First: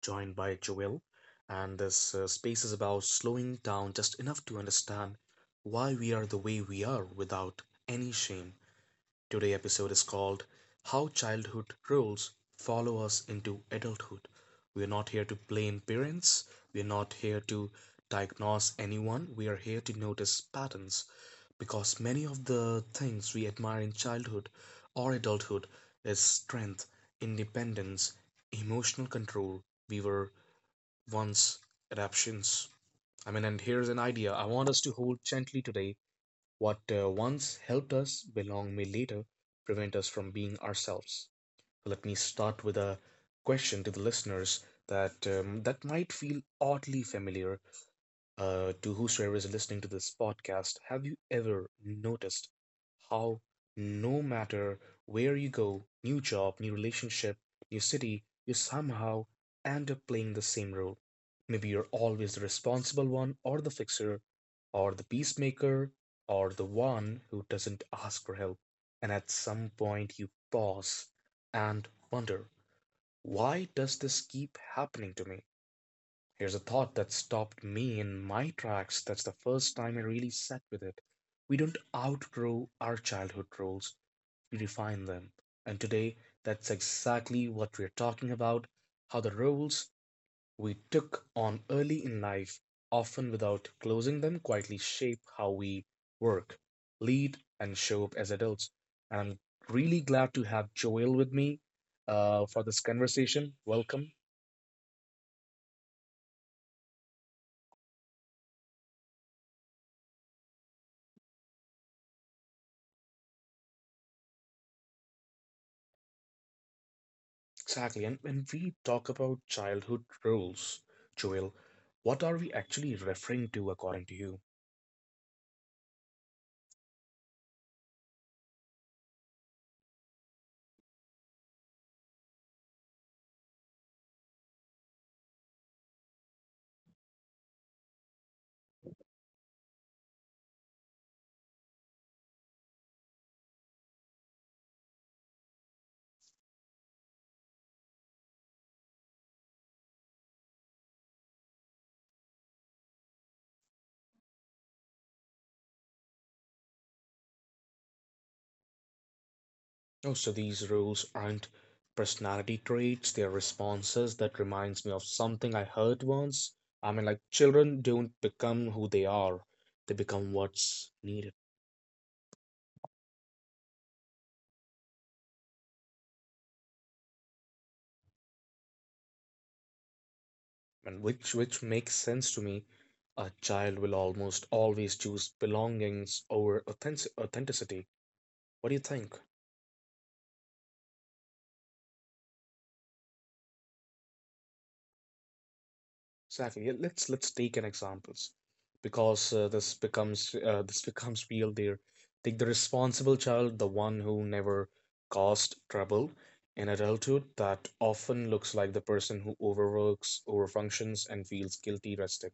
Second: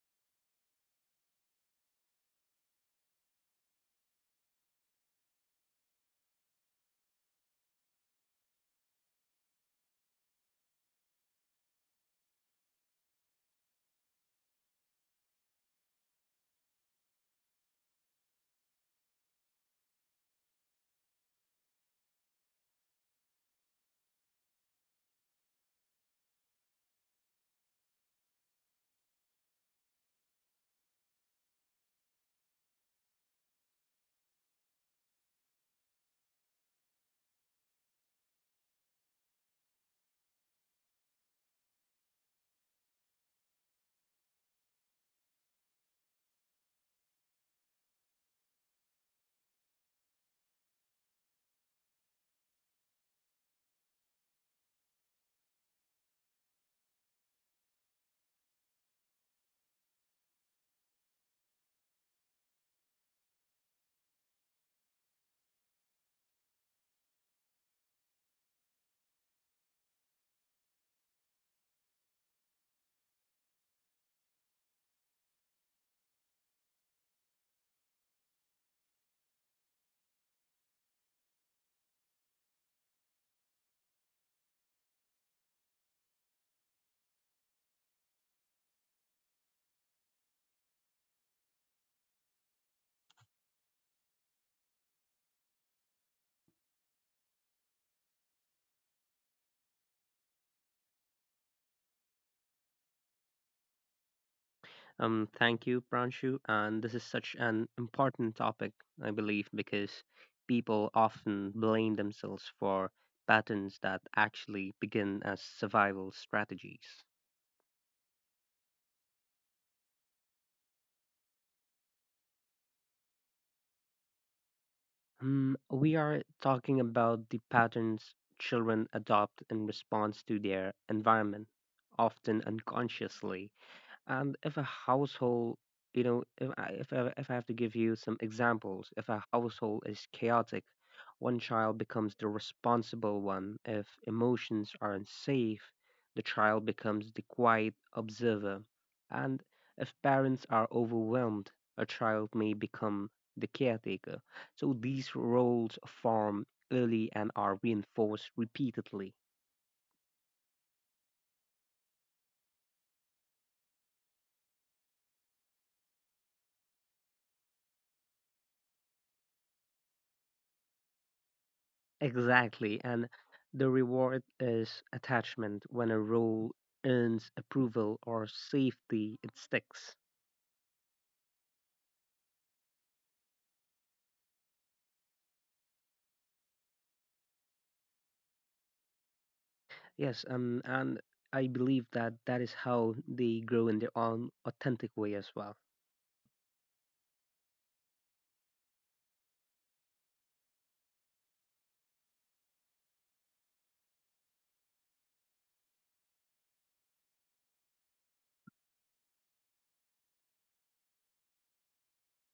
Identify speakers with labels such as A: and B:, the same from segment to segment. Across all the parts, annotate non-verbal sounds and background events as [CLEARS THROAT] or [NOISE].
A: joined by Joel, and this space is about slowing down just enough to understand why we are the way we are without any shame. Today's episode is called How Childhood Rules Follow Us into Adulthood. We're not here to blame parents, we're not here to diagnose anyone, we are here to notice patterns because many of the things we admire in childhood or adulthood is strength, independence, emotional control. We were once adaptions. I mean, and here's an idea I want us to hold gently today, what once helped us belong may later prevent us from being ourselves. Let me start with a question to the listeners that that might feel oddly familiar to whosoever is listening to this podcast. Have you ever noticed how no matter where you go, new job, new relationship, new city, you somehow end up playing the same role? Maybe you're always the responsible one, or the fixer, or the peacemaker, or the one who doesn't ask for help. And at some point, you pause and wonder, why does this keep happening to me? Here's a thought that stopped me in my tracks. That's the first time I really sat with it. We don't outgrow our childhood roles, we refine them. And today, that's exactly what we're talking about, how the roles we took on early in life, often without closing them, quietly shape how we work, lead, and show up as adults. And I'm really glad to have Joel with me for this conversation. Welcome.
B: Thank you, Pranshu. And this is such an important topic, I believe, because people often blame themselves for patterns that actually begin as survival strategies.
A: Exactly. And when we talk about childhood rules, Joel, what are we actually referring to according to you?
B: We are talking about the patterns children adopt in response to their environment, often unconsciously. And if a household, if I have to give you some examples, if a household is chaotic, one child becomes the responsible one. If emotions are unsafe, the child becomes the quiet observer. And if parents are overwhelmed, a child may become the caretaker. So these roles form early and are reinforced repeatedly.
A: Oh, so these rules aren't personality traits, they're responses. That reminds me of something I heard once. I mean, like, children don't become who they are, they become what's needed.
B: Exactly, and the reward is attachment. When a role earns approval or safety, it sticks.
A: And which makes sense to me. A child will almost always choose belongings over authentic authenticity. What do you think?
B: Yes, and I believe that that is how they grow in their own authentic way as well.
A: Exactly. Yeah, let's take an examples because this becomes real there. Take the responsible child, the one who never caused trouble in adulthood, that often looks like the person who overworks, overfunctions, and feels guilty resting.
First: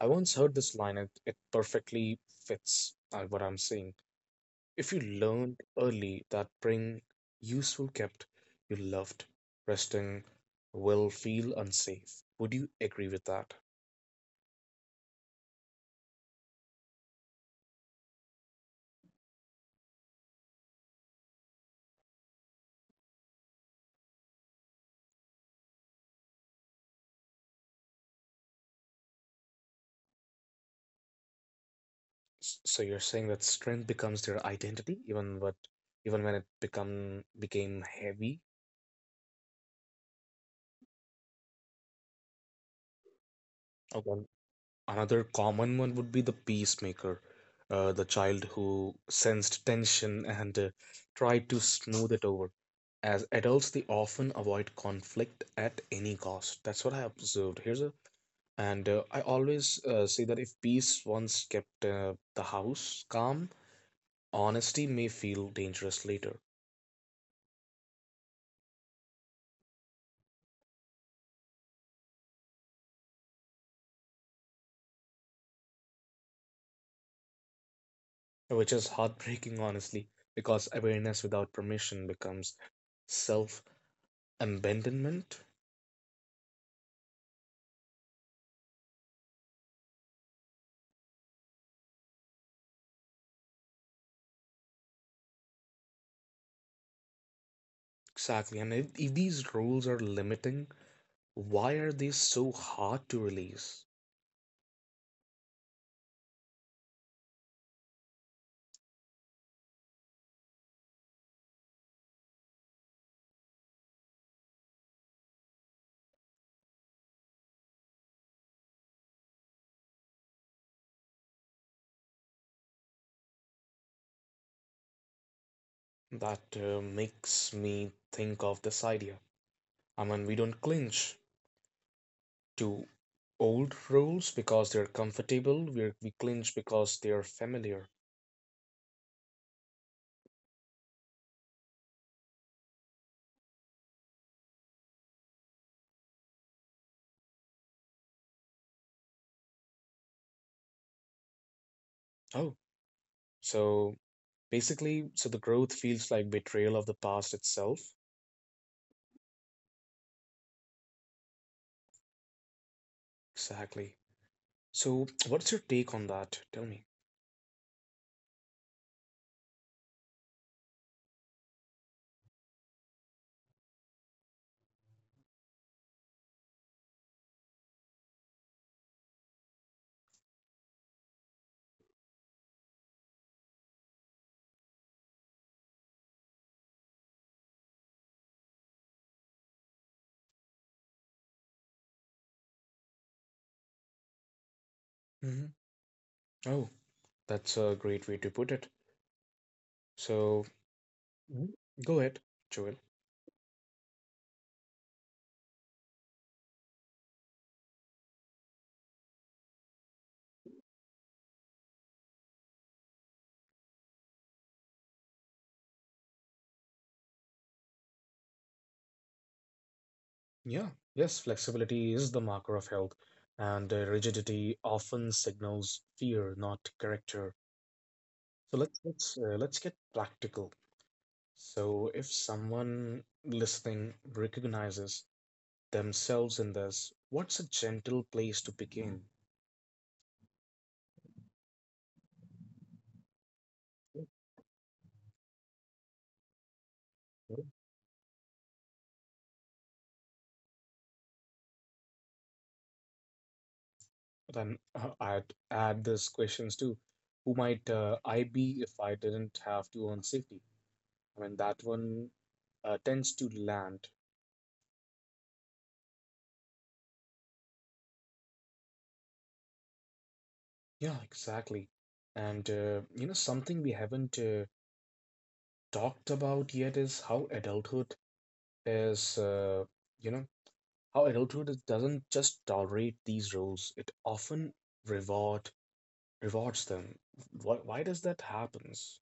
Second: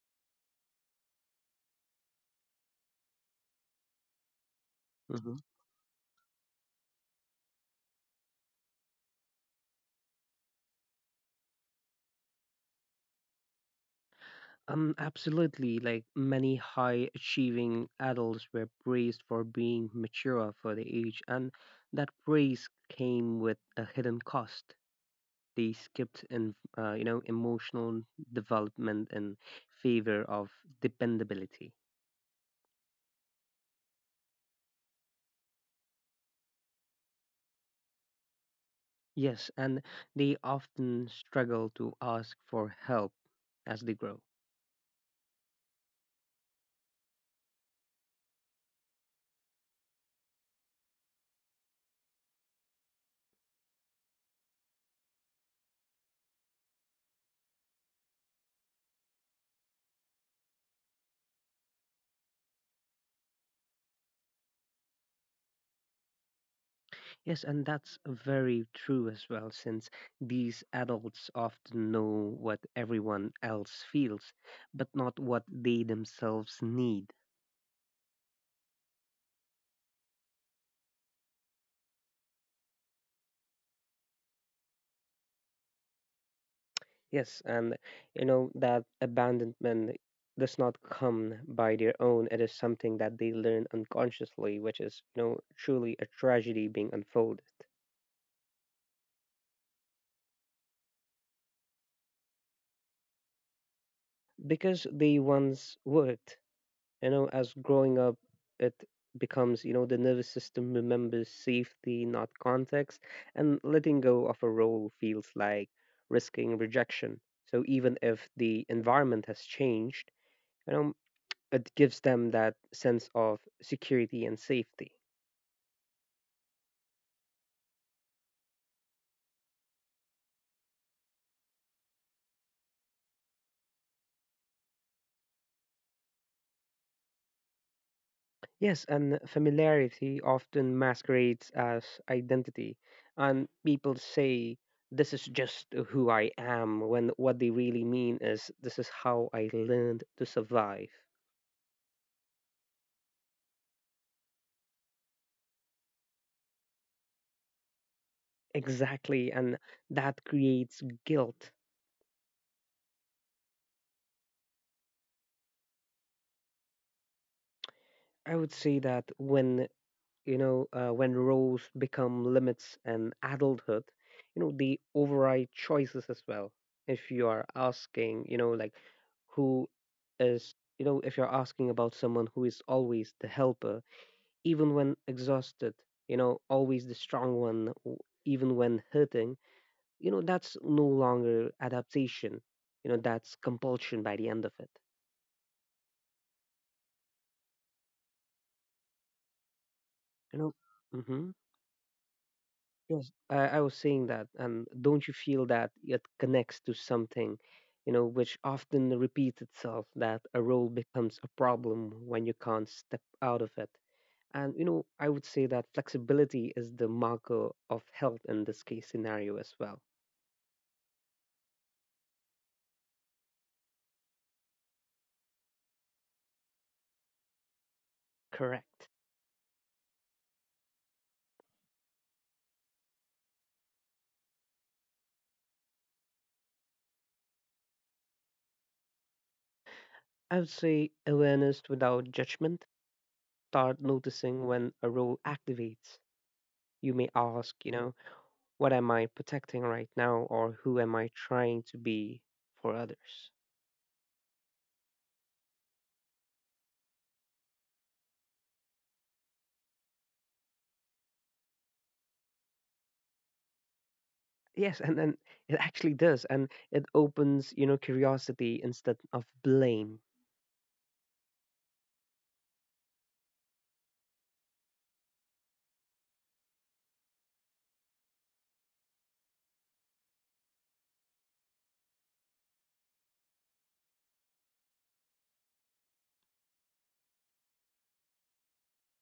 A: I once heard this line, and it perfectly fits what I'm saying. If you
B: Mhm.
A: learned early that being useful kept you loved, resting will feel unsafe. Would you agree with that?
B: Absolutely. Like many high achieving adults were praised for being mature for their age, and that praise came with a hidden cost. They skipped emotional development in favor of dependability.
A: So you're saying that strength becomes their identity, even what, even when it become became heavy.
B: Yes, and they often struggle to ask for help as they grow.
A: One another common one would be the peacemaker, the child who sensed tension and tried to smooth it over. As adults, they often avoid conflict at any cost. That's what I observed. Here's a, and I always say that if peace once kept the house calm, honesty may feel dangerous later.
B: Yes, and that's very true as well, since these adults often know what everyone else feels, but not what they themselves need.
A: Which is heartbreaking, honestly, because awareness without permission becomes self abandonment.
B: Yes, and you know that abandonment does not come by their own. It is something that they learn unconsciously, which is, you know, truly a tragedy being unfolded.
A: Exactly. And if these rules are limiting, why are they so hard to release?
B: Because they once worked, you know, as growing up, it becomes, you know, the nervous system remembers safety, not context, and letting go of a role feels like risking rejection. So even if the environment has changed, you know, it gives them that sense of security and safety.
A: That makes me think of this idea. I mean, we don't clinch to old rules because they're comfortable, we clinch because they're familiar.
B: Yes, and familiarity often masquerades as identity, and people say, this is just who I am, when what they really mean is, this is how I learned to survive.
A: Oh, so basically, so the growth feels like betrayal of the past itself.
B: Exactly, and that creates guilt.
A: Exactly. So, what's your take on that? Tell me.
B: I would say that when roles become limits and adulthood, you know, they override choices as well. If you are asking, you know, like who is, you know, if you're asking about someone who is always the helper, even when exhausted, you know, always the strong one, even when hurting, you know, that's no longer adaptation. You know, that's compulsion by the end of it.
A: Hmm. Oh, that's a great way to put it.
B: You
A: So,
B: know, mm-hmm.
A: mhm, go ahead, Joel.
B: Yes, I was saying that, and don't you feel that it connects to something, you know, which often repeats itself, that a role becomes a problem when you can't step out of it? And, you know, I would say that flexibility is the marker of health in this case scenario as well.
A: Yeah, yes, flexibility is the marker of health, and rigidity often signals fear, not character. So
B: Correct.
A: let's get practical. So, if someone listening recognizes themselves in this, what's a gentle place to begin?
B: I would say awareness without judgment. Start noticing when a role activates. You may ask, you know, what am I protecting right now, or who am I trying to be for others?
A: Then I'd add these questions too. Who might I be if I didn't have to own safety? I mean, that one tends to land.
B: Yes, and then it actually does, and it opens, you know, curiosity instead of blame.
A: Yeah, exactly. And something we haven't talked about yet is how adulthood is, you know, how adulthood is, doesn't just tolerate these roles. It often reward rewards them. Why does that happens?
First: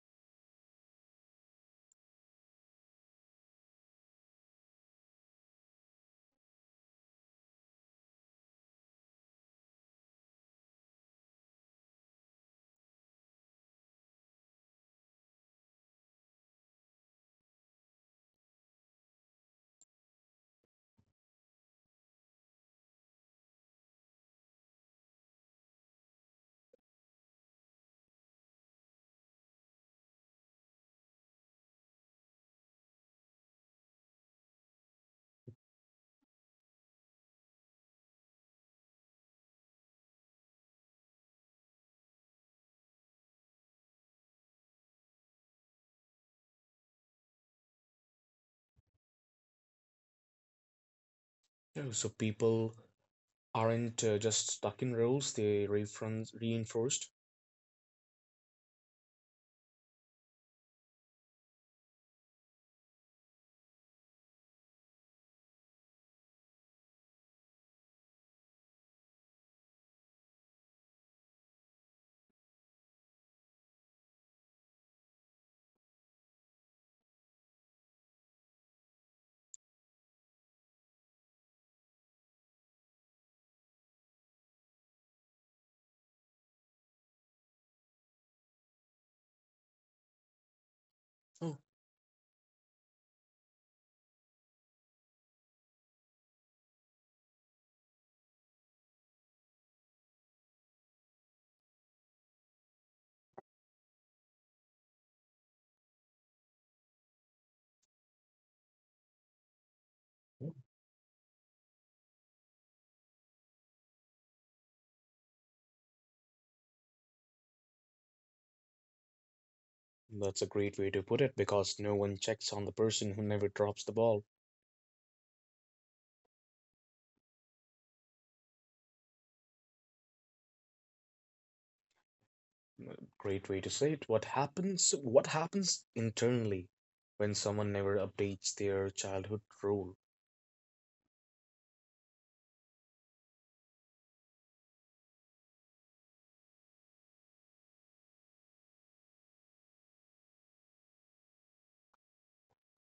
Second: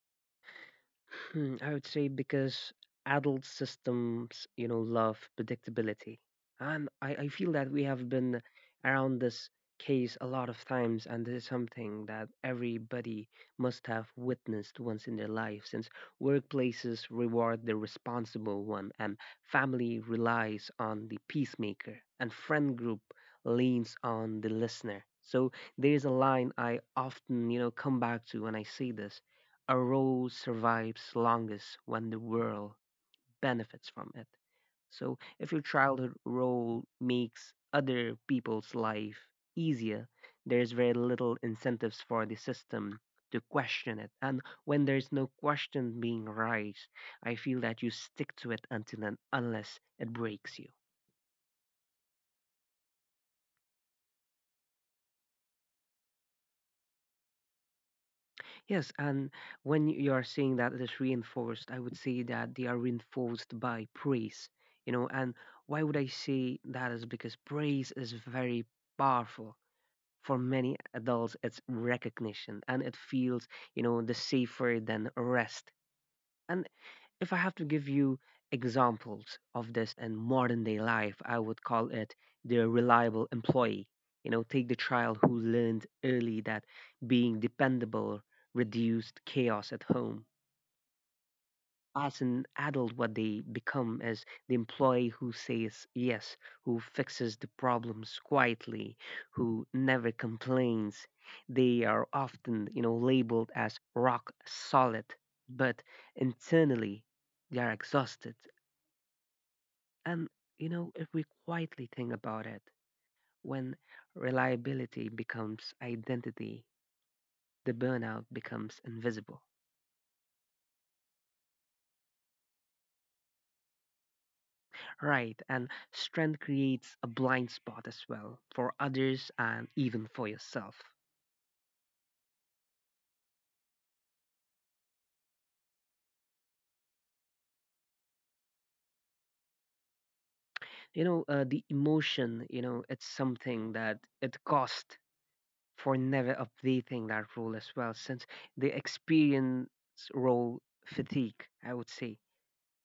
B: I would say because adult systems, you know, love predictability. And I feel that we have been around this case a lot of times, and this is something that everybody must have witnessed once in their life, since workplaces reward the responsible one, and family relies on the peacemaker, and friend group leans on the listener. So there is a line I often, you know, come back to when I see this: a role survives longest when the world benefits from it. So if your childhood role makes other people's life easier, there's very little incentives for the system to question it. And when there's no question being raised, I feel that you stick to it until and unless it breaks you.
A: You know, so people aren't just stuck in roles, they reference reinforced.
B: Yes, and when you are saying that it is reinforced, I would say that they are reinforced by praise, you know, and why would I say that is because praise is very powerful. For many adults, it's recognition and it feels, you know, the safer than rest. And if I have to give you examples of this in modern day life, I would call it the reliable employee. You know, take the child who learned early that being dependable reduced chaos at home.
A: Oh,
B: As an adult, what they become is the employee who says yes, who fixes the problems quietly, who never complains. They are often, you know, labeled as rock solid, but internally they are exhausted and, you know, if we quietly think about it, when reliability becomes identity, the burnout becomes invisible.
A: that's a great way to put it because no one checks on the person who never drops the ball.
B: Right, and strength creates a blind spot as well for others and even for yourself.
A: Mm, great way to say it. What happens internally when someone never updates their childhood role?
B: The emotion, you know, it's something that it cost for never updating that role as well, since the experience role fatigue, I would say,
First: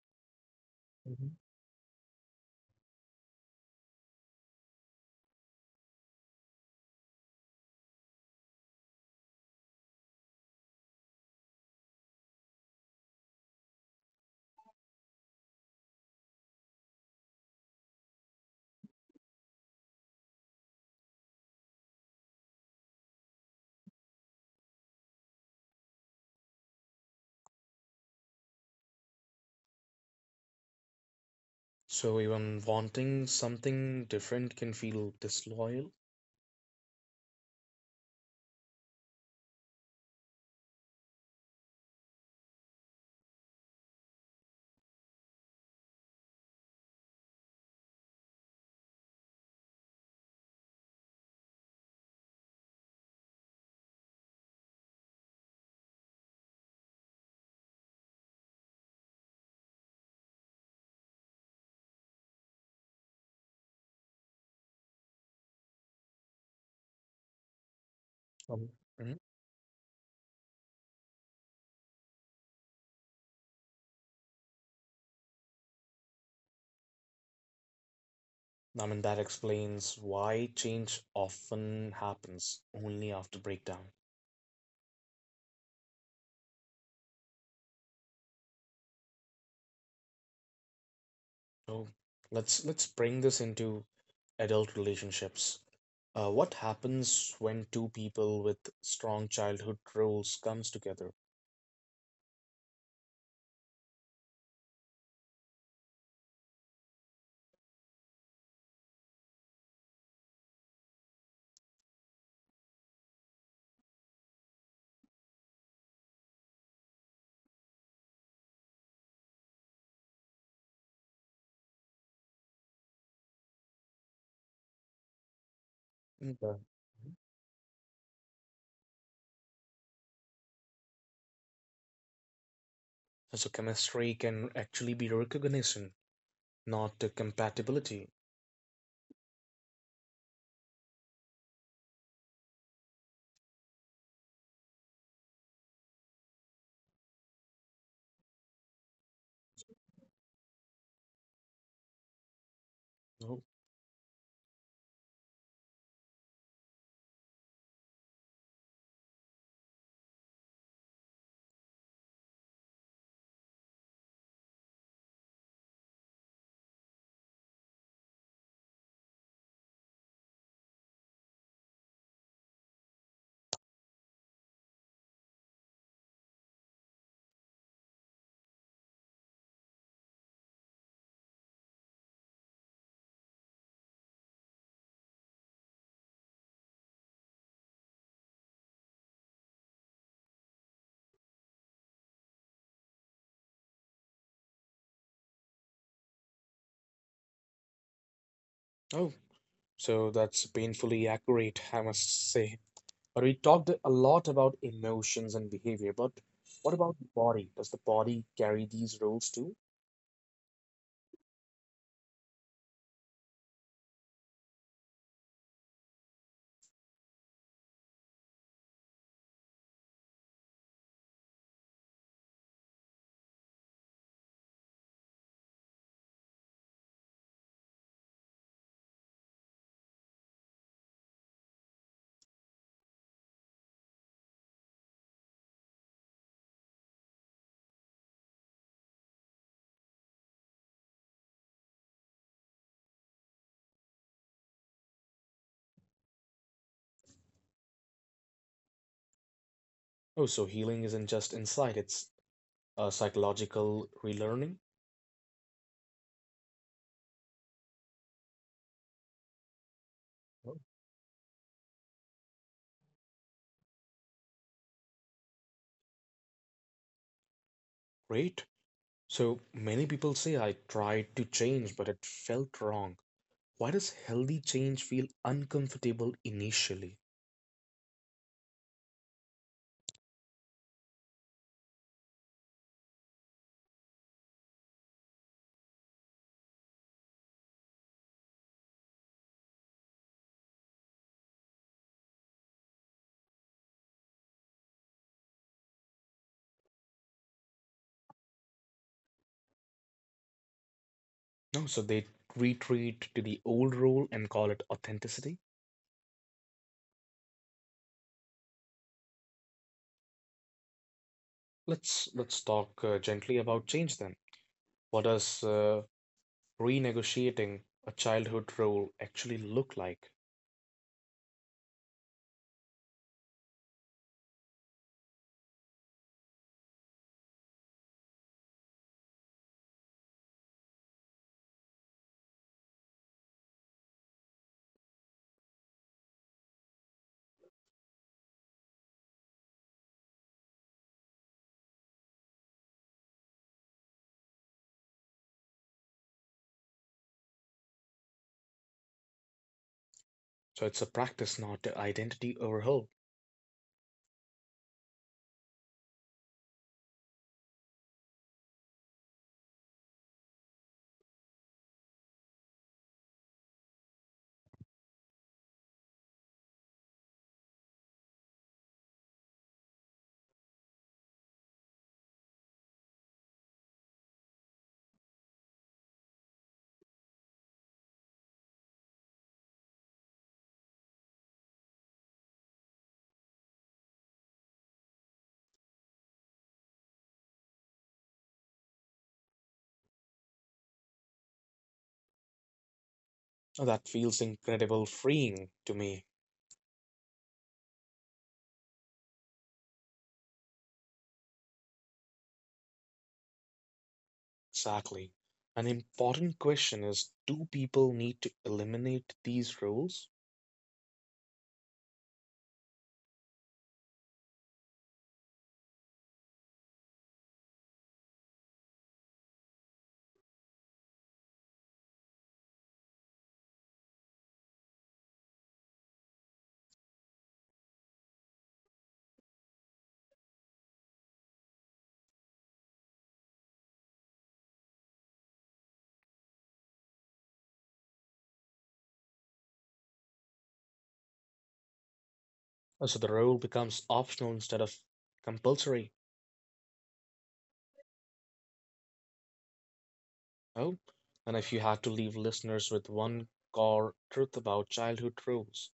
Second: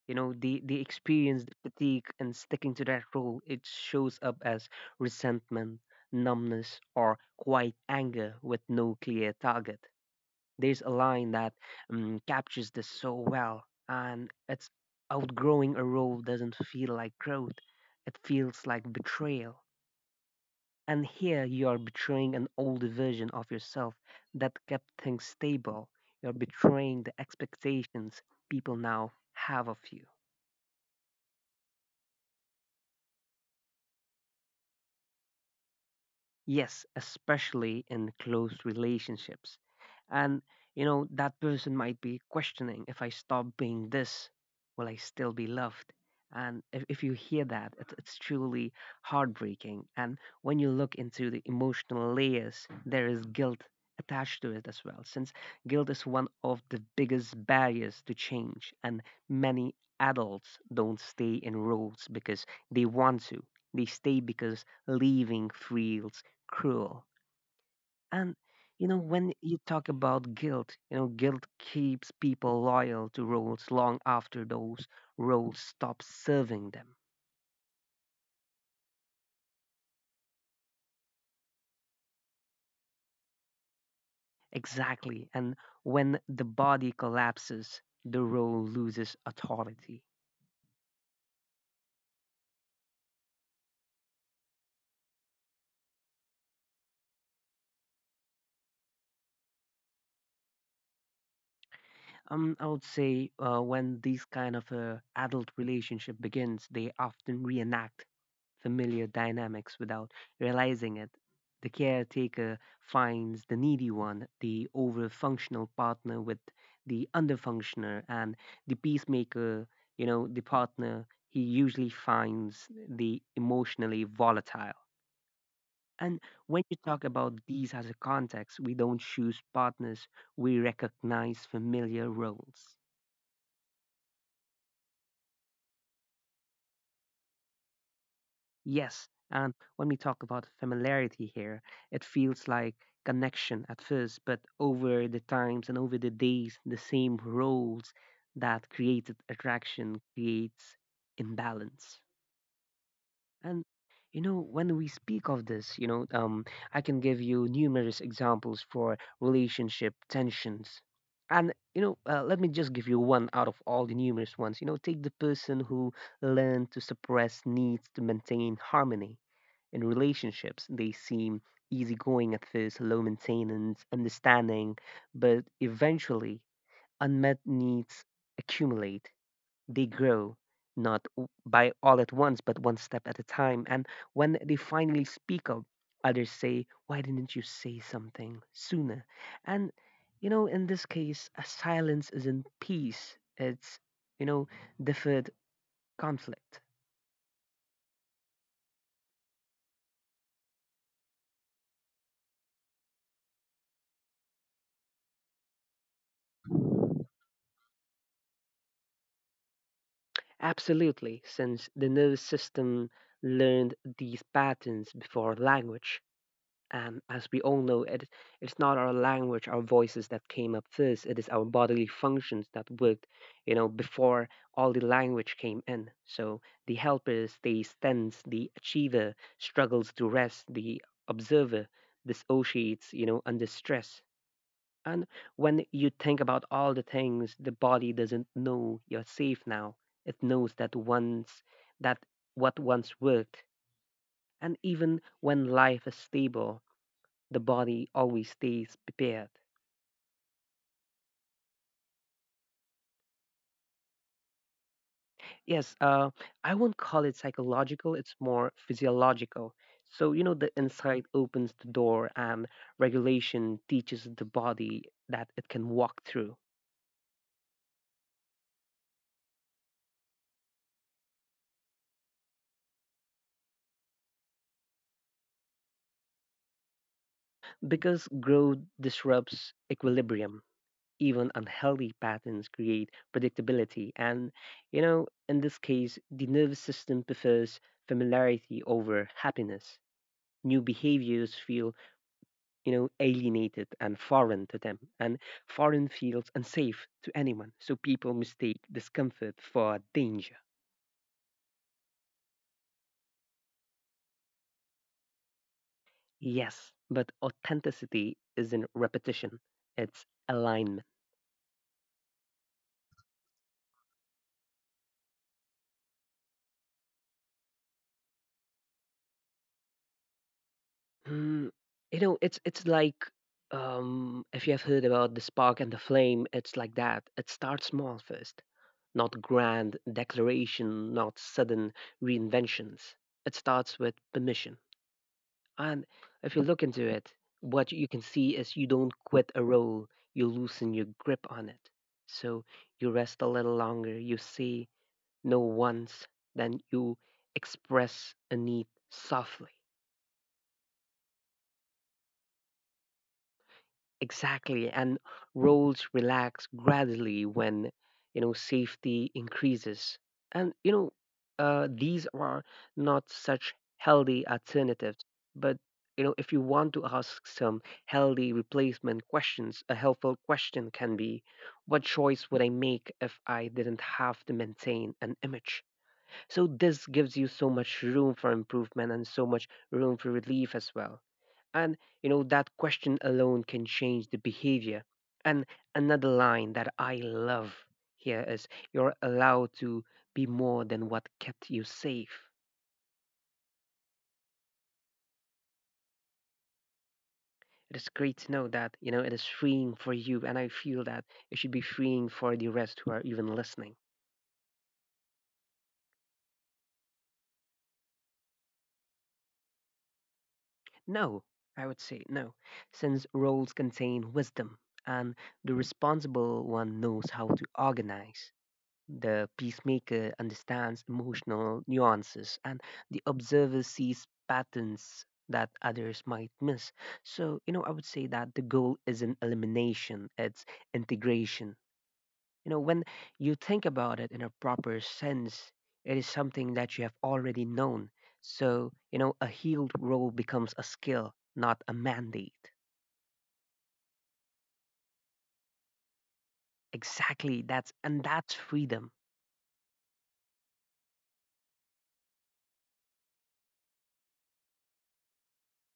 B: you know, the
A: Mhm.
B: experience, the fatigue and sticking to that role, it shows up as resentment, numbness or quiet anger with no clear target. There's a line that captures this so well, and it's: outgrowing a role doesn't feel like growth, it feels like betrayal. And here you are betraying an older version of yourself that kept things stable. You're betraying the expectations people now have of you.
A: So even wanting something different can feel disloyal.
B: Yes, especially in close relationships. And, you know, that person might be questioning, if I stop being this, will I still be loved? And if you hear that, it's truly heartbreaking. And when you look into the emotional layers, there is guilt attached to it as well, since guilt is one of the biggest barriers to change. And many adults don't stay in roles because they want to, they stay because leaving feels cruel. And
A: Um,
B: you know,
A: Mhm.
B: when you talk about guilt, you know, guilt keeps people loyal to roles long after those roles stop serving them.
A: I mean, that explains why change often happens only after breakdown.
B: Exactly. And when the body collapses, the role loses authority.
A: So let's bring this into adult relationships. What happens when two people with strong childhood roles comes together?
B: I would say when these kind of adult relationship begins, they often reenact familiar dynamics without realizing it. The caretaker finds the needy one, the overfunctional partner with the underfunctioner, and the peacemaker, you know, the partner he usually finds the emotionally volatile. And
A: Mm, uh,
B: when you talk about these as a context, we don't choose partners, we recognize familiar roles.
A: So chemistry can actually be recognition, not a compatibility.
B: Yes, and when we talk about familiarity here, it feels like connection at first, but over the times and over the days, the same roles that created attraction creates imbalance.
A: Oh,
B: And you know, when we speak of this, you know, I can give you numerous examples for relationship tensions. And you know, let me just give you one out of all the numerous ones. You know, take the person who learned to suppress needs to maintain harmony in relationships. They seem easygoing at first, low maintenance, understanding, but eventually unmet needs accumulate. They grow, not o- by all at once, but one step at a time. And when they finally speak up, others say, why didn't you say something sooner? And, you know, in this case, a silence isn't peace, you know, deferred conflict.
A: oh, so that's painfully accurate, I must say. But we talked a lot about emotions and behavior, but what about the body? Does the body carry these roles too?
B: Absolutely, since the nervous system learned these patterns before language. And as we all know, it's not our language, our voices that came up first. It is our bodily functions that worked, you know, before all the language came in. So the helper stays tense, the achiever struggles to rest, the observer dissociates, you know, under stress. And when you think about all the things, the body doesn't know you're safe now, it knows that once that what once worked. And even when life is stable, the body always stays prepared.
A: Oh, so healing isn't just inside, it's psychological relearning.
B: Yes, I won't call it psychological, it's more physiological. So, you know, the
A: Oh.
B: insight opens the door, and regulation teaches the body that it can walk through.
A: Great. So many people say I tried to change, but it felt wrong. Why does healthy change feel uncomfortable initially?
B: Because growth disrupts equilibrium, even unhealthy patterns create predictability. And, you know, in this case, the nervous system prefers familiarity over happiness. New behaviors feel, you know, alienated and foreign to them, and foreign feels unsafe to anyone. So people mistake discomfort for danger.
A: No, so they retreat to the old role and call it authenticity.
B: Yes, but authenticity is in repetition, it's alignment.
A: Let's talk gently about change then. What does renegotiating a childhood role actually look like?
B: Mm, you know, it's like if you have heard about the spark and the flame, it's like that. It starts small first, not grand declaration, not sudden reinventions. It starts with permission. And if you look into it, what you can see is you don't quit a role, you loosen your grip on it. So you rest a little longer, you say no once, then you express a need softly.
A: So it's a practice, not a identity overhaul.
B: Exactly, and roles relax gradually when you know safety increases, and you know these are not such healthy alternatives. But you know, if you want to ask some healthy replacement questions, a helpful question can be, "What choice would I make if I didn't have to maintain an image?" So this gives you so much room for improvement and so much room for relief as well. And you know that question alone can change the behavior. And another line that I love here is you're allowed to be more than what kept you safe.
A: Oh, that feels incredible freeing to me.
B: It is great to know that, you know, it is freeing for you and I feel that it should be freeing for the rest who are even listening.
A: Exactly. An important question is, do people need to eliminate these rules?
B: No, I would say no, since roles contain wisdom and the responsible one knows how to organize. The peacemaker understands emotional nuances, and the observer sees patterns that others might miss. So, you know, I would say that the goal isn't elimination, it's integration. You know, when you think about it in a proper sense, it is something that you have already known. So, you know, a healed role becomes a skill, not a mandate.
A: So the role becomes optional instead of compulsory.
B: Exactly, that's freedom.
A: Oh, and if you had to leave listeners with one core truth about childhood rules,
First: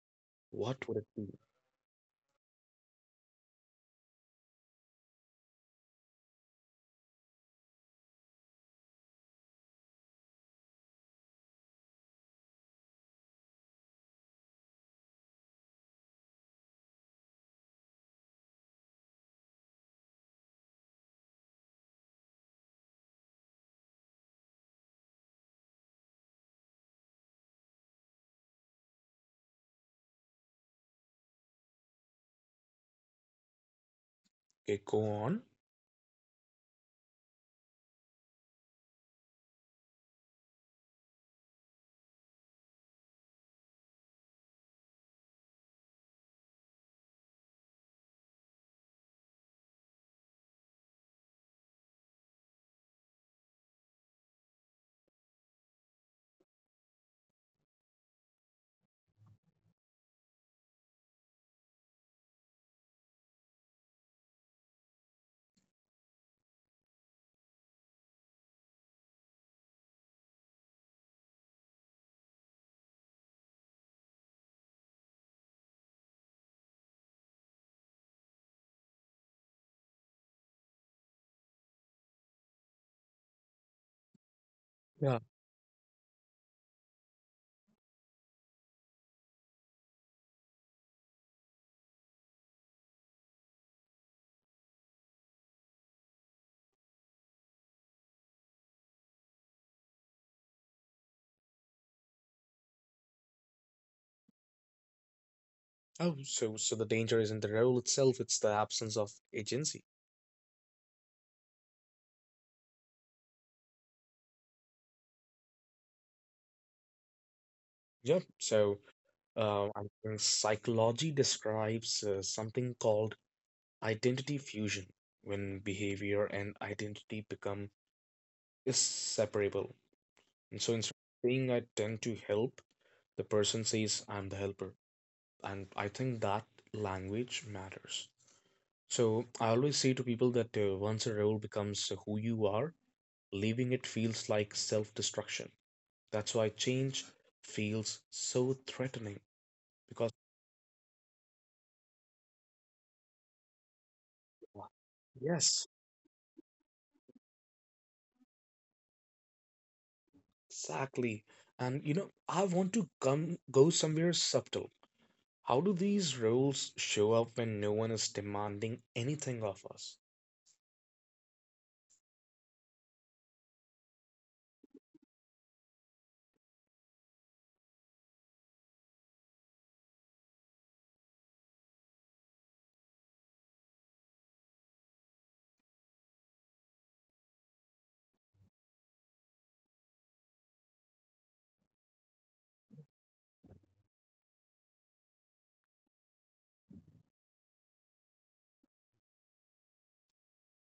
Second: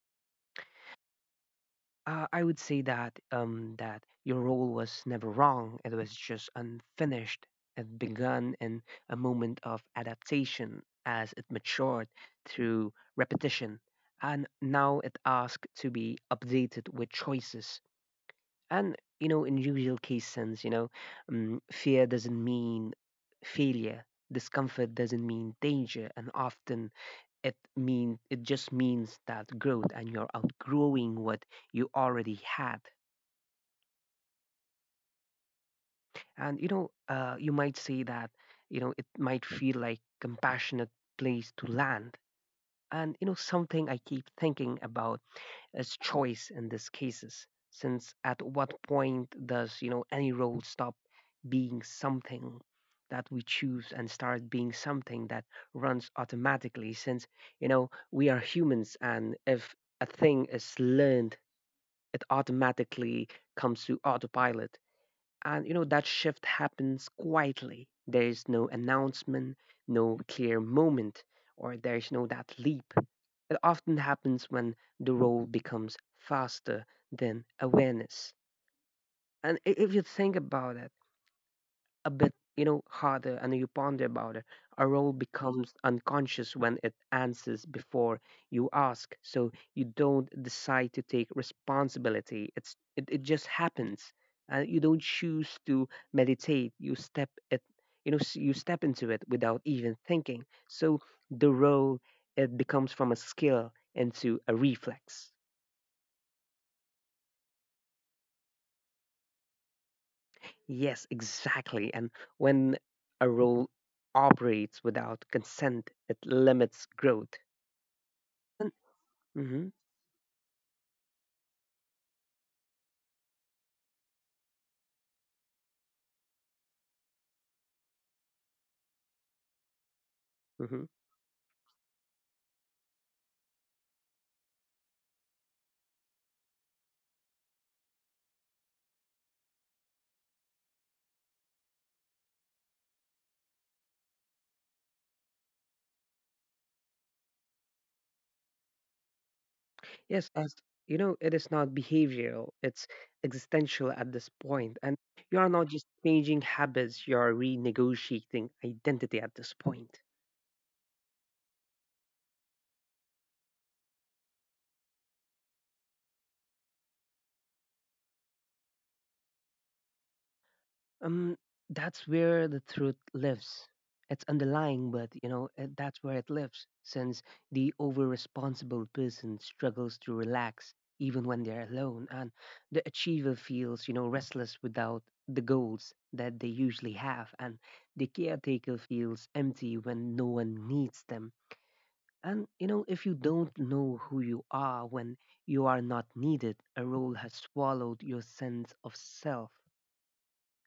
A: what would it be?
B: I would say that that your role was never wrong. It was just unfinished. It began in a moment of adaptation as it matured through repetition, and now it asks to be updated with choices. And you know, in usual case sense, you know, fear doesn't mean failure. Discomfort doesn't mean danger, and often it just means that growth and you're outgrowing what you already had.
A: Okay, go on.
B: And you know, you might say that you know it might feel like compassionate place to land. And you know, something I keep thinking about as choice in these cases, since at what point does you know any role stop being something that we choose and start being something that runs automatically, since you know we are humans and if a thing is learned it automatically comes to autopilot. And you know that shift happens quietly. There is no announcement, no clear moment, or there's no that leap. It often happens when the role becomes faster than awareness. And if you think about it a bit, you know, harder and you ponder about it. A role
A: Yeah.
B: becomes unconscious when it answers before you ask. So you don't decide to take responsibility. It just happens. And you don't choose to meditate. You step into it without even thinking. So the role, it becomes from a skill into a reflex.
A: Oh, so so the danger isn't the role itself, it's the absence of agency.
B: Yes, exactly. And when a role operates without consent, it limits growth.
A: Yep.
B: And,
A: So
B: mhm.
A: I think psychology describes something called identity fusion, when behavior and identity become inseparable. And so
B: Hmm.
A: instead of saying I tend to help, the person says I'm the helper. And I think that language matters. So I always say to people that once a role becomes who you are, leaving it feels like self destruction. That's why change feels so threatening because...
B: Yes, as you know, it is not behavioral, it's existential at this point. And you are not
A: Yes,
B: just changing habits, you are renegotiating identity at this point.
A: exactly. And you know, I want to come go somewhere subtle. How do these roles show up when no one is demanding anything of us?
B: Um, that's where the truth lives. It's underlying, but you know that's where it lives. Since the over-responsible person struggles to relax even when they're alone, and the achiever feels you know restless without the goals that they usually have, and the caretaker feels empty when no one needs them. And you know if you don't know who you are when you are not needed, a role has swallowed your sense of self.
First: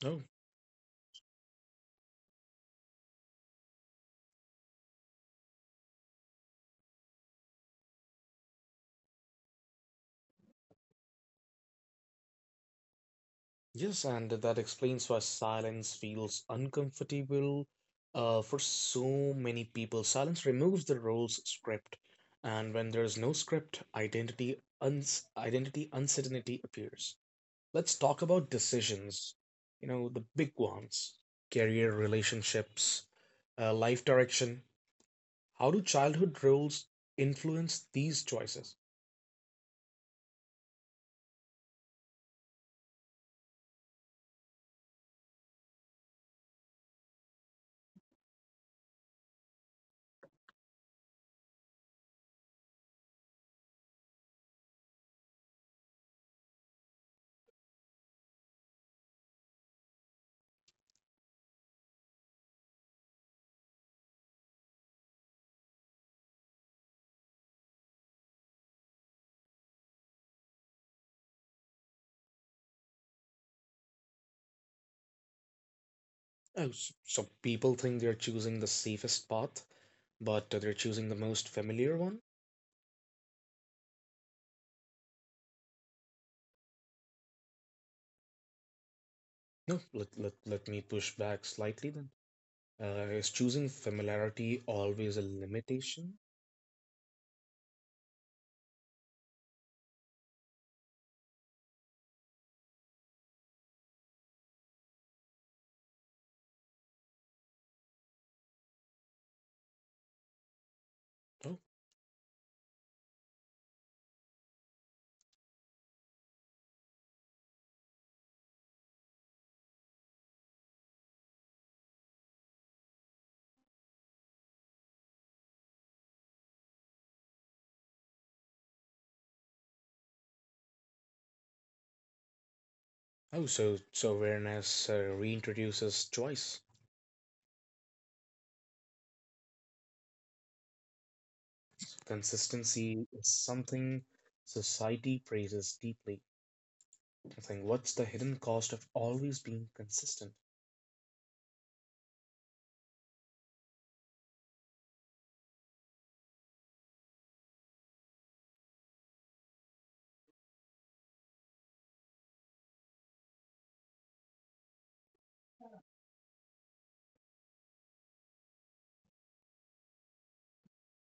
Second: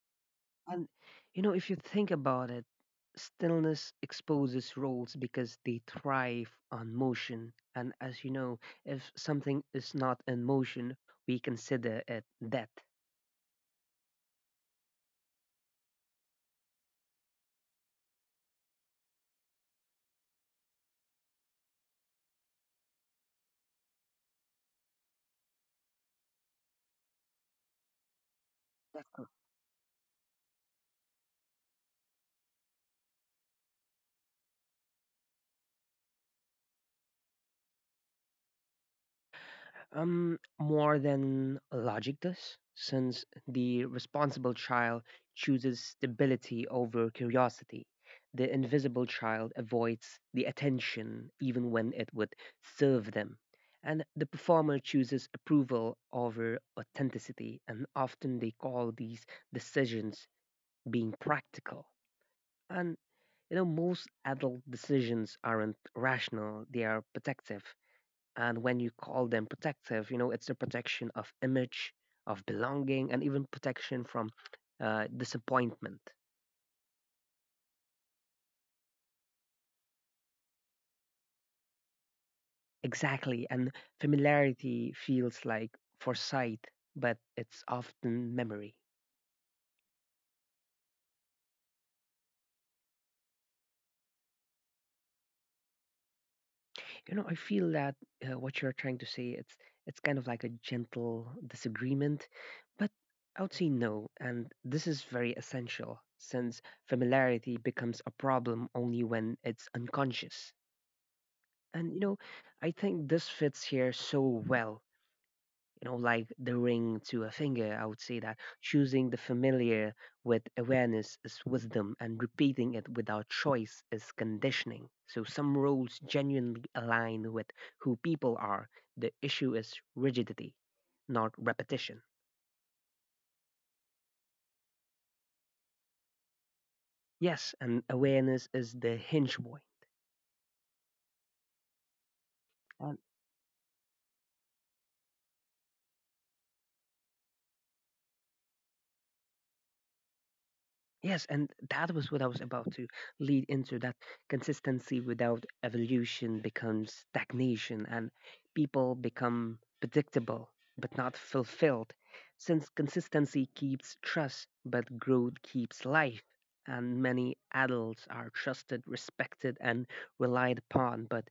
A: Oh,
B: And you know, if you think about it, stillness exposes roles because they thrive on motion. And as you know, if something is not in motion, we consider it dead.
A: yes, and that explains why silence feels uncomfortable for so many people. Silence removes the role's script, and when there is no script, identity uncertainty appears. Let's talk about decisions. You know, the big ones: career, relationships, life direction. How do childhood roles influence these choices?
B: More than logic does, since the responsible child chooses stability over curiosity. The invisible child avoids the attention even when it would serve them. And the performer chooses approval over authenticity, and often they call these decisions being practical. And you know, most adult decisions aren't rational, they are protective, and when you call them protective, you know, it's the protection of image, of belonging, and even protection from disappointment.
A: Oh, so people think they're choosing the safest path, but they're choosing the most familiar one?
B: Exactly. And familiarity feels like foresight, but it's often memory.
A: No, let me push back slightly then. Is choosing familiarity always a limitation?
B: You know, I feel that what you're trying to say, it's kind of like a gentle disagreement, but I would say no. And this is very essential since familiarity becomes a problem only when it's unconscious.
A: Oh,
B: And you know, I think this fits here so well. You know, like the ring to a finger, I would say that choosing the familiar with awareness is wisdom and repeating it without choice is conditioning. So some roles genuinely align with who people are. The issue is rigidity, not repetition.
A: oh, so so awareness reintroduces choice.
B: Yes, and awareness is the hinge point.
A: Consistency is something society praises deeply. I think, what's the hidden cost of always being consistent?
B: Yes, and that was what I was about to lead into, that consistency without evolution becomes stagnation and people become predictable but not fulfilled. Since consistency keeps trust, but growth keeps life. And many adults are trusted, respected, and relied upon, but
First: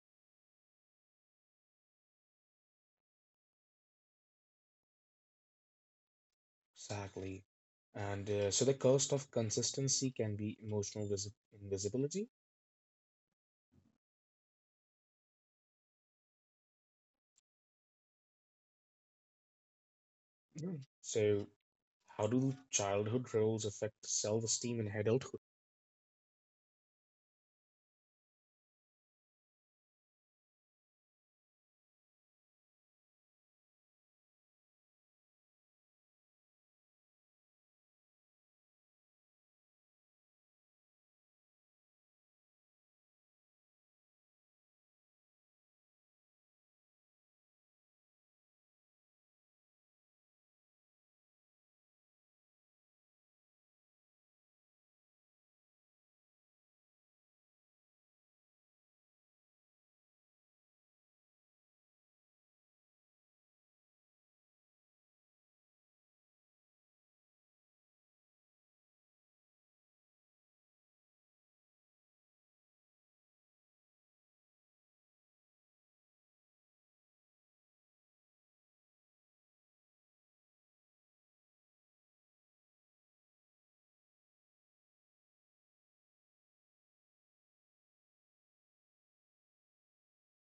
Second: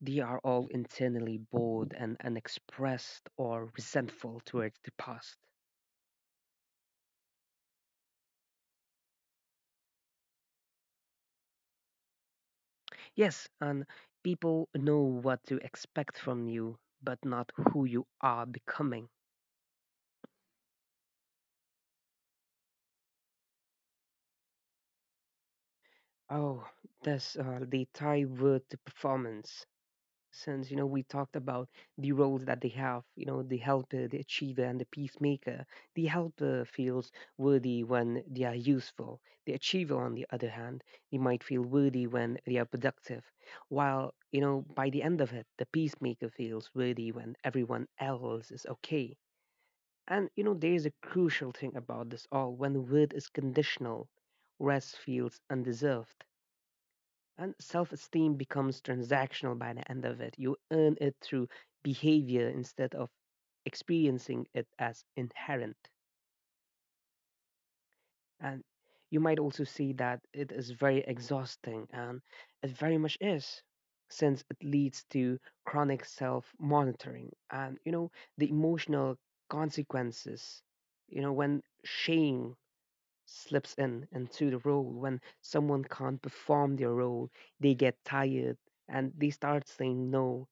B: they are all internally bored and unexpressed or resentful towards the past.
A: Exactly. And so the cost of consistency can be emotional visi invisibility.
B: Yes, and people know what to expect from you, but not who you are becoming.
A: [CLEARS THROAT] Mm. So, how do childhood roles affect self-esteem in adulthood?
B: Oh, that's the tie word to performance. Since you know we talked about the roles that they have, you know, the helper, the achiever, and the peacemaker. The helper feels worthy when they are useful. The achiever, on the other hand, they might feel worthy when they are productive. While you know, by the end of it, the peacemaker feels worthy when everyone else is okay. And you know, there is a crucial thing about this all. When worth is conditional, rest feels undeserved, and self esteem becomes transactional by the end of it. You earn it through behavior instead of experiencing it as inherent. And you might also see that it is very exhausting, and it very much is, since it leads to chronic self monitoring and, you know, the emotional consequences. You know, when shame slips in into the role, when someone can't perform their role they get tired and they start saying no,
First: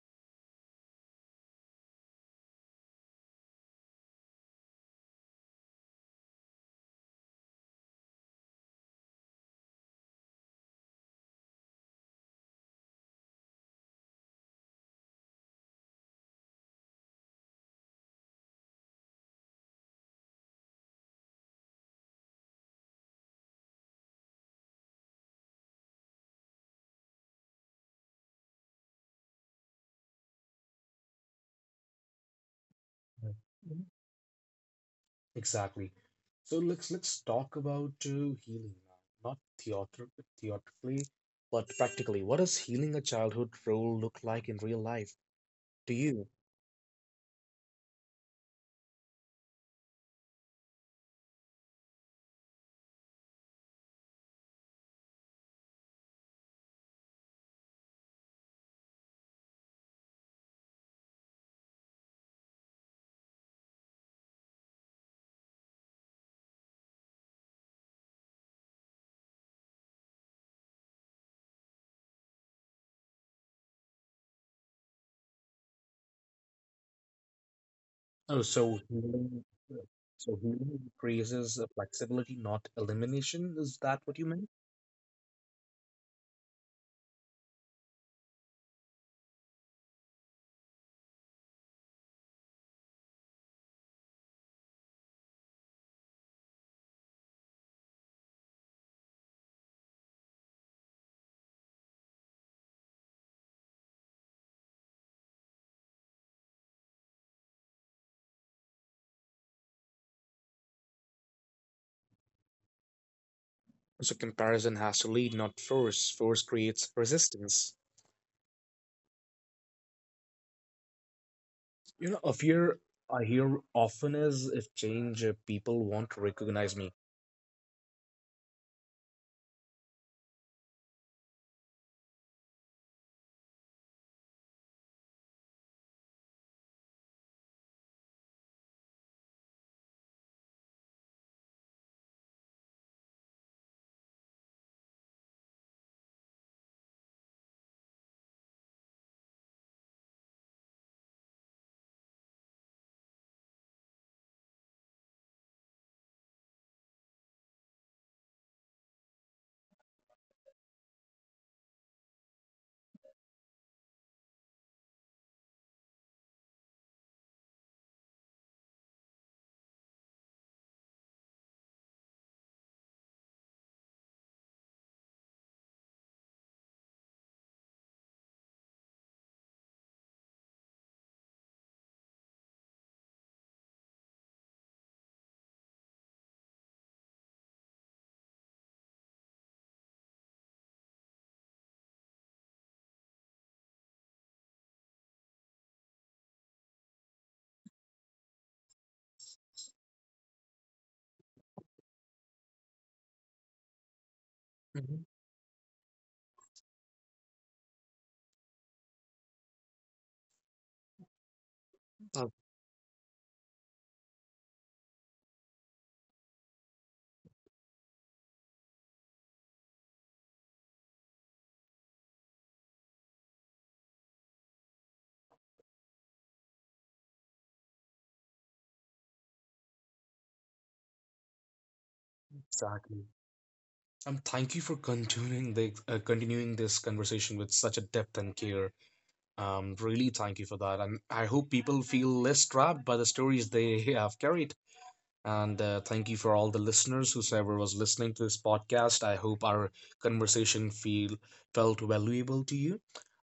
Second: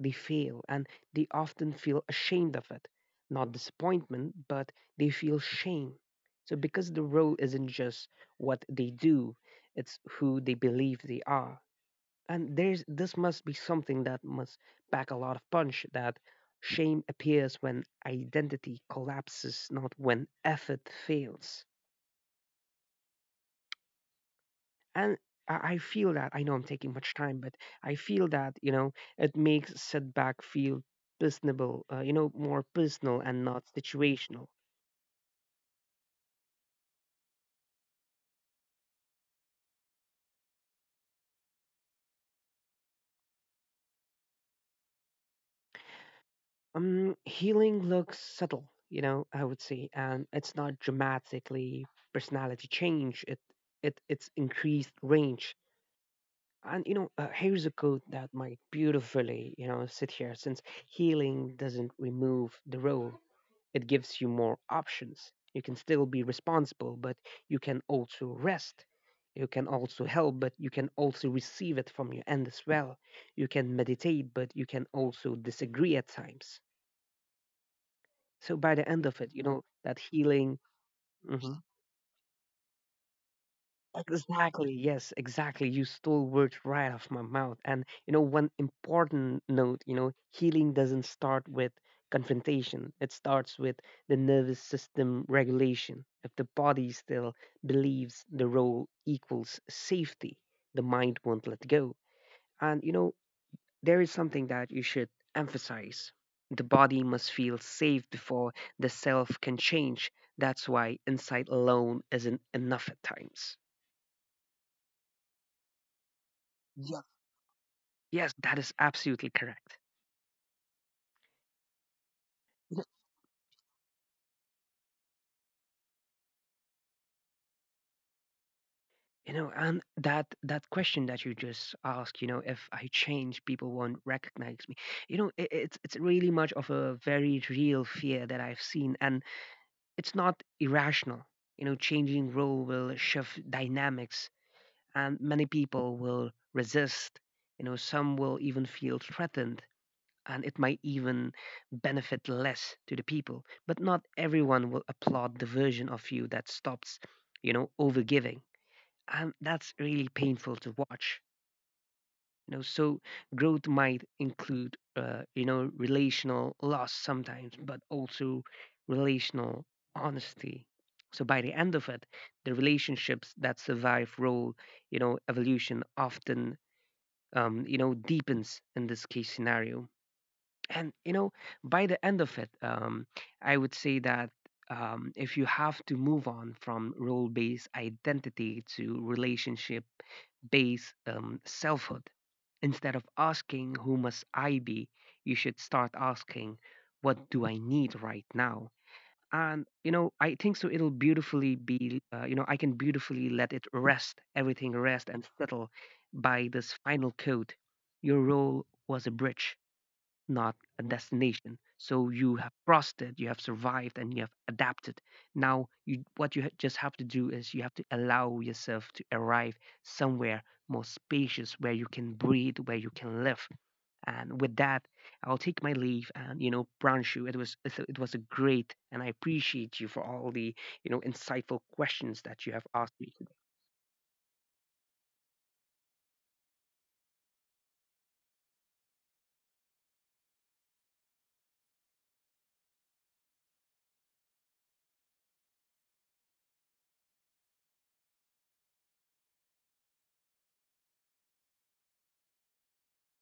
B: they fail and they often feel ashamed of it, not disappointment but they feel shame. So because the role isn't just what they do, it's who they believe they are. And there's this must be something that must pack a lot of punch, that shame appears when identity collapses, not when effort fails. And I feel that I know I'm taking much time, but I feel that you know it makes setback feel personable, you know, more personal
A: Mm.
B: and not
A: Mhm.
B: situational.
A: Exactly. So let's talk about healing now, not theater theatrically, but practically. What does healing a childhood role look like in real life to you?
B: Healing looks subtle, you know, I would say, and it's not dramatically personality change. It's increased range. And you know, here's a quote that might beautifully, you know, sit here since healing doesn't remove the role, it gives you more options. You can still be responsible, but you can also rest. You can also help, but you can also receive it from your end as well. You can meditate, but you can also disagree at times.
A: Oh,
B: So
A: so
B: by the end of it,
A: healing,
B: you know, that
A: so
B: healing.
A: healing
B: Mm-hmm.
A: increases flexibility, not elimination. Is that what you meant?
B: Exactly. Yes, exactly. You stole words right off my mouth. And, you know, one important note, you know, healing doesn't start with confrontation, it starts with the nervous system regulation. If the body still believes the role equals safety, the mind won't let go. And, you know, there is something that you should emphasize. The body must feel safe before the self can change. That's why insight alone isn't enough at times.
A: So comparison has to lead, not force. Force creates resistance.
B: Yes, that is absolutely correct.
A: You know, a fear I hear often is, if change, people won't recognize me.
B: You know, and that that question that you just asked, you know, if I change, people won't recognize me. You know, it's really much of a very real fear that I've seen, and it's not irrational. You know, changing role will shift dynamics, and many people will resist. You know, some will even feel threatened, and it might even benefit less to the people. But not everyone will applaud the version of you that stops, you know, overgiving, and that's really painful to watch, you know. So growth might include you know relational loss sometimes but also relational honesty. So by the end of it, the relationships that survive role you know evolution often, you know, deepens in this case scenario. And you know, by the end of it, I would say that if you have to move on from role based identity to relationship base selfhood. Instead of asking, "Who must I be?" you should start asking, "What do I need right now?" And, you know, I think so it'll beautifully be, you know, I can beautifully let it rest, everything
A: Mhm.
B: rest and settle by this final code. Your role was a bridge, not a destination. So
A: Oh,
B: you have crossed it, you have survived, and you have adapted. Now, you, what you just have to do is you have to allow yourself to arrive somewhere more spacious where you can breathe, where you can live. And with that, I'll take my leave. And you know, Branshu, it was it was a great, and I appreciate you for all the you know insightful questions that you have asked
A: exactly.
B: me.
A: Thank you for continuing the continuing this conversation with such a depth and care. Really, thank you for that, and I hope people feel less trapped by the stories they [LAUGHS] have carried. And thank you for all the listeners, whoever was listening to this podcast. I hope our conversation feel felt valuable to you.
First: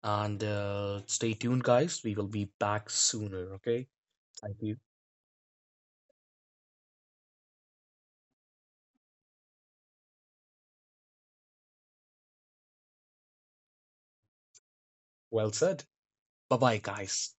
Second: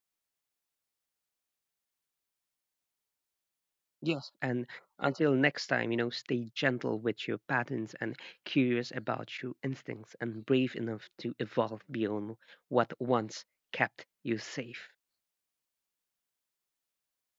A: And stay tuned, guys. We will be back sooner. Okay.
B: Yes,
A: Thank
B: and
A: you.
B: until next time, you know, stay gentle with your patterns and curious about your instincts and brave enough to evolve beyond what once kept you safe.
A: Well said. Bye-bye, guys.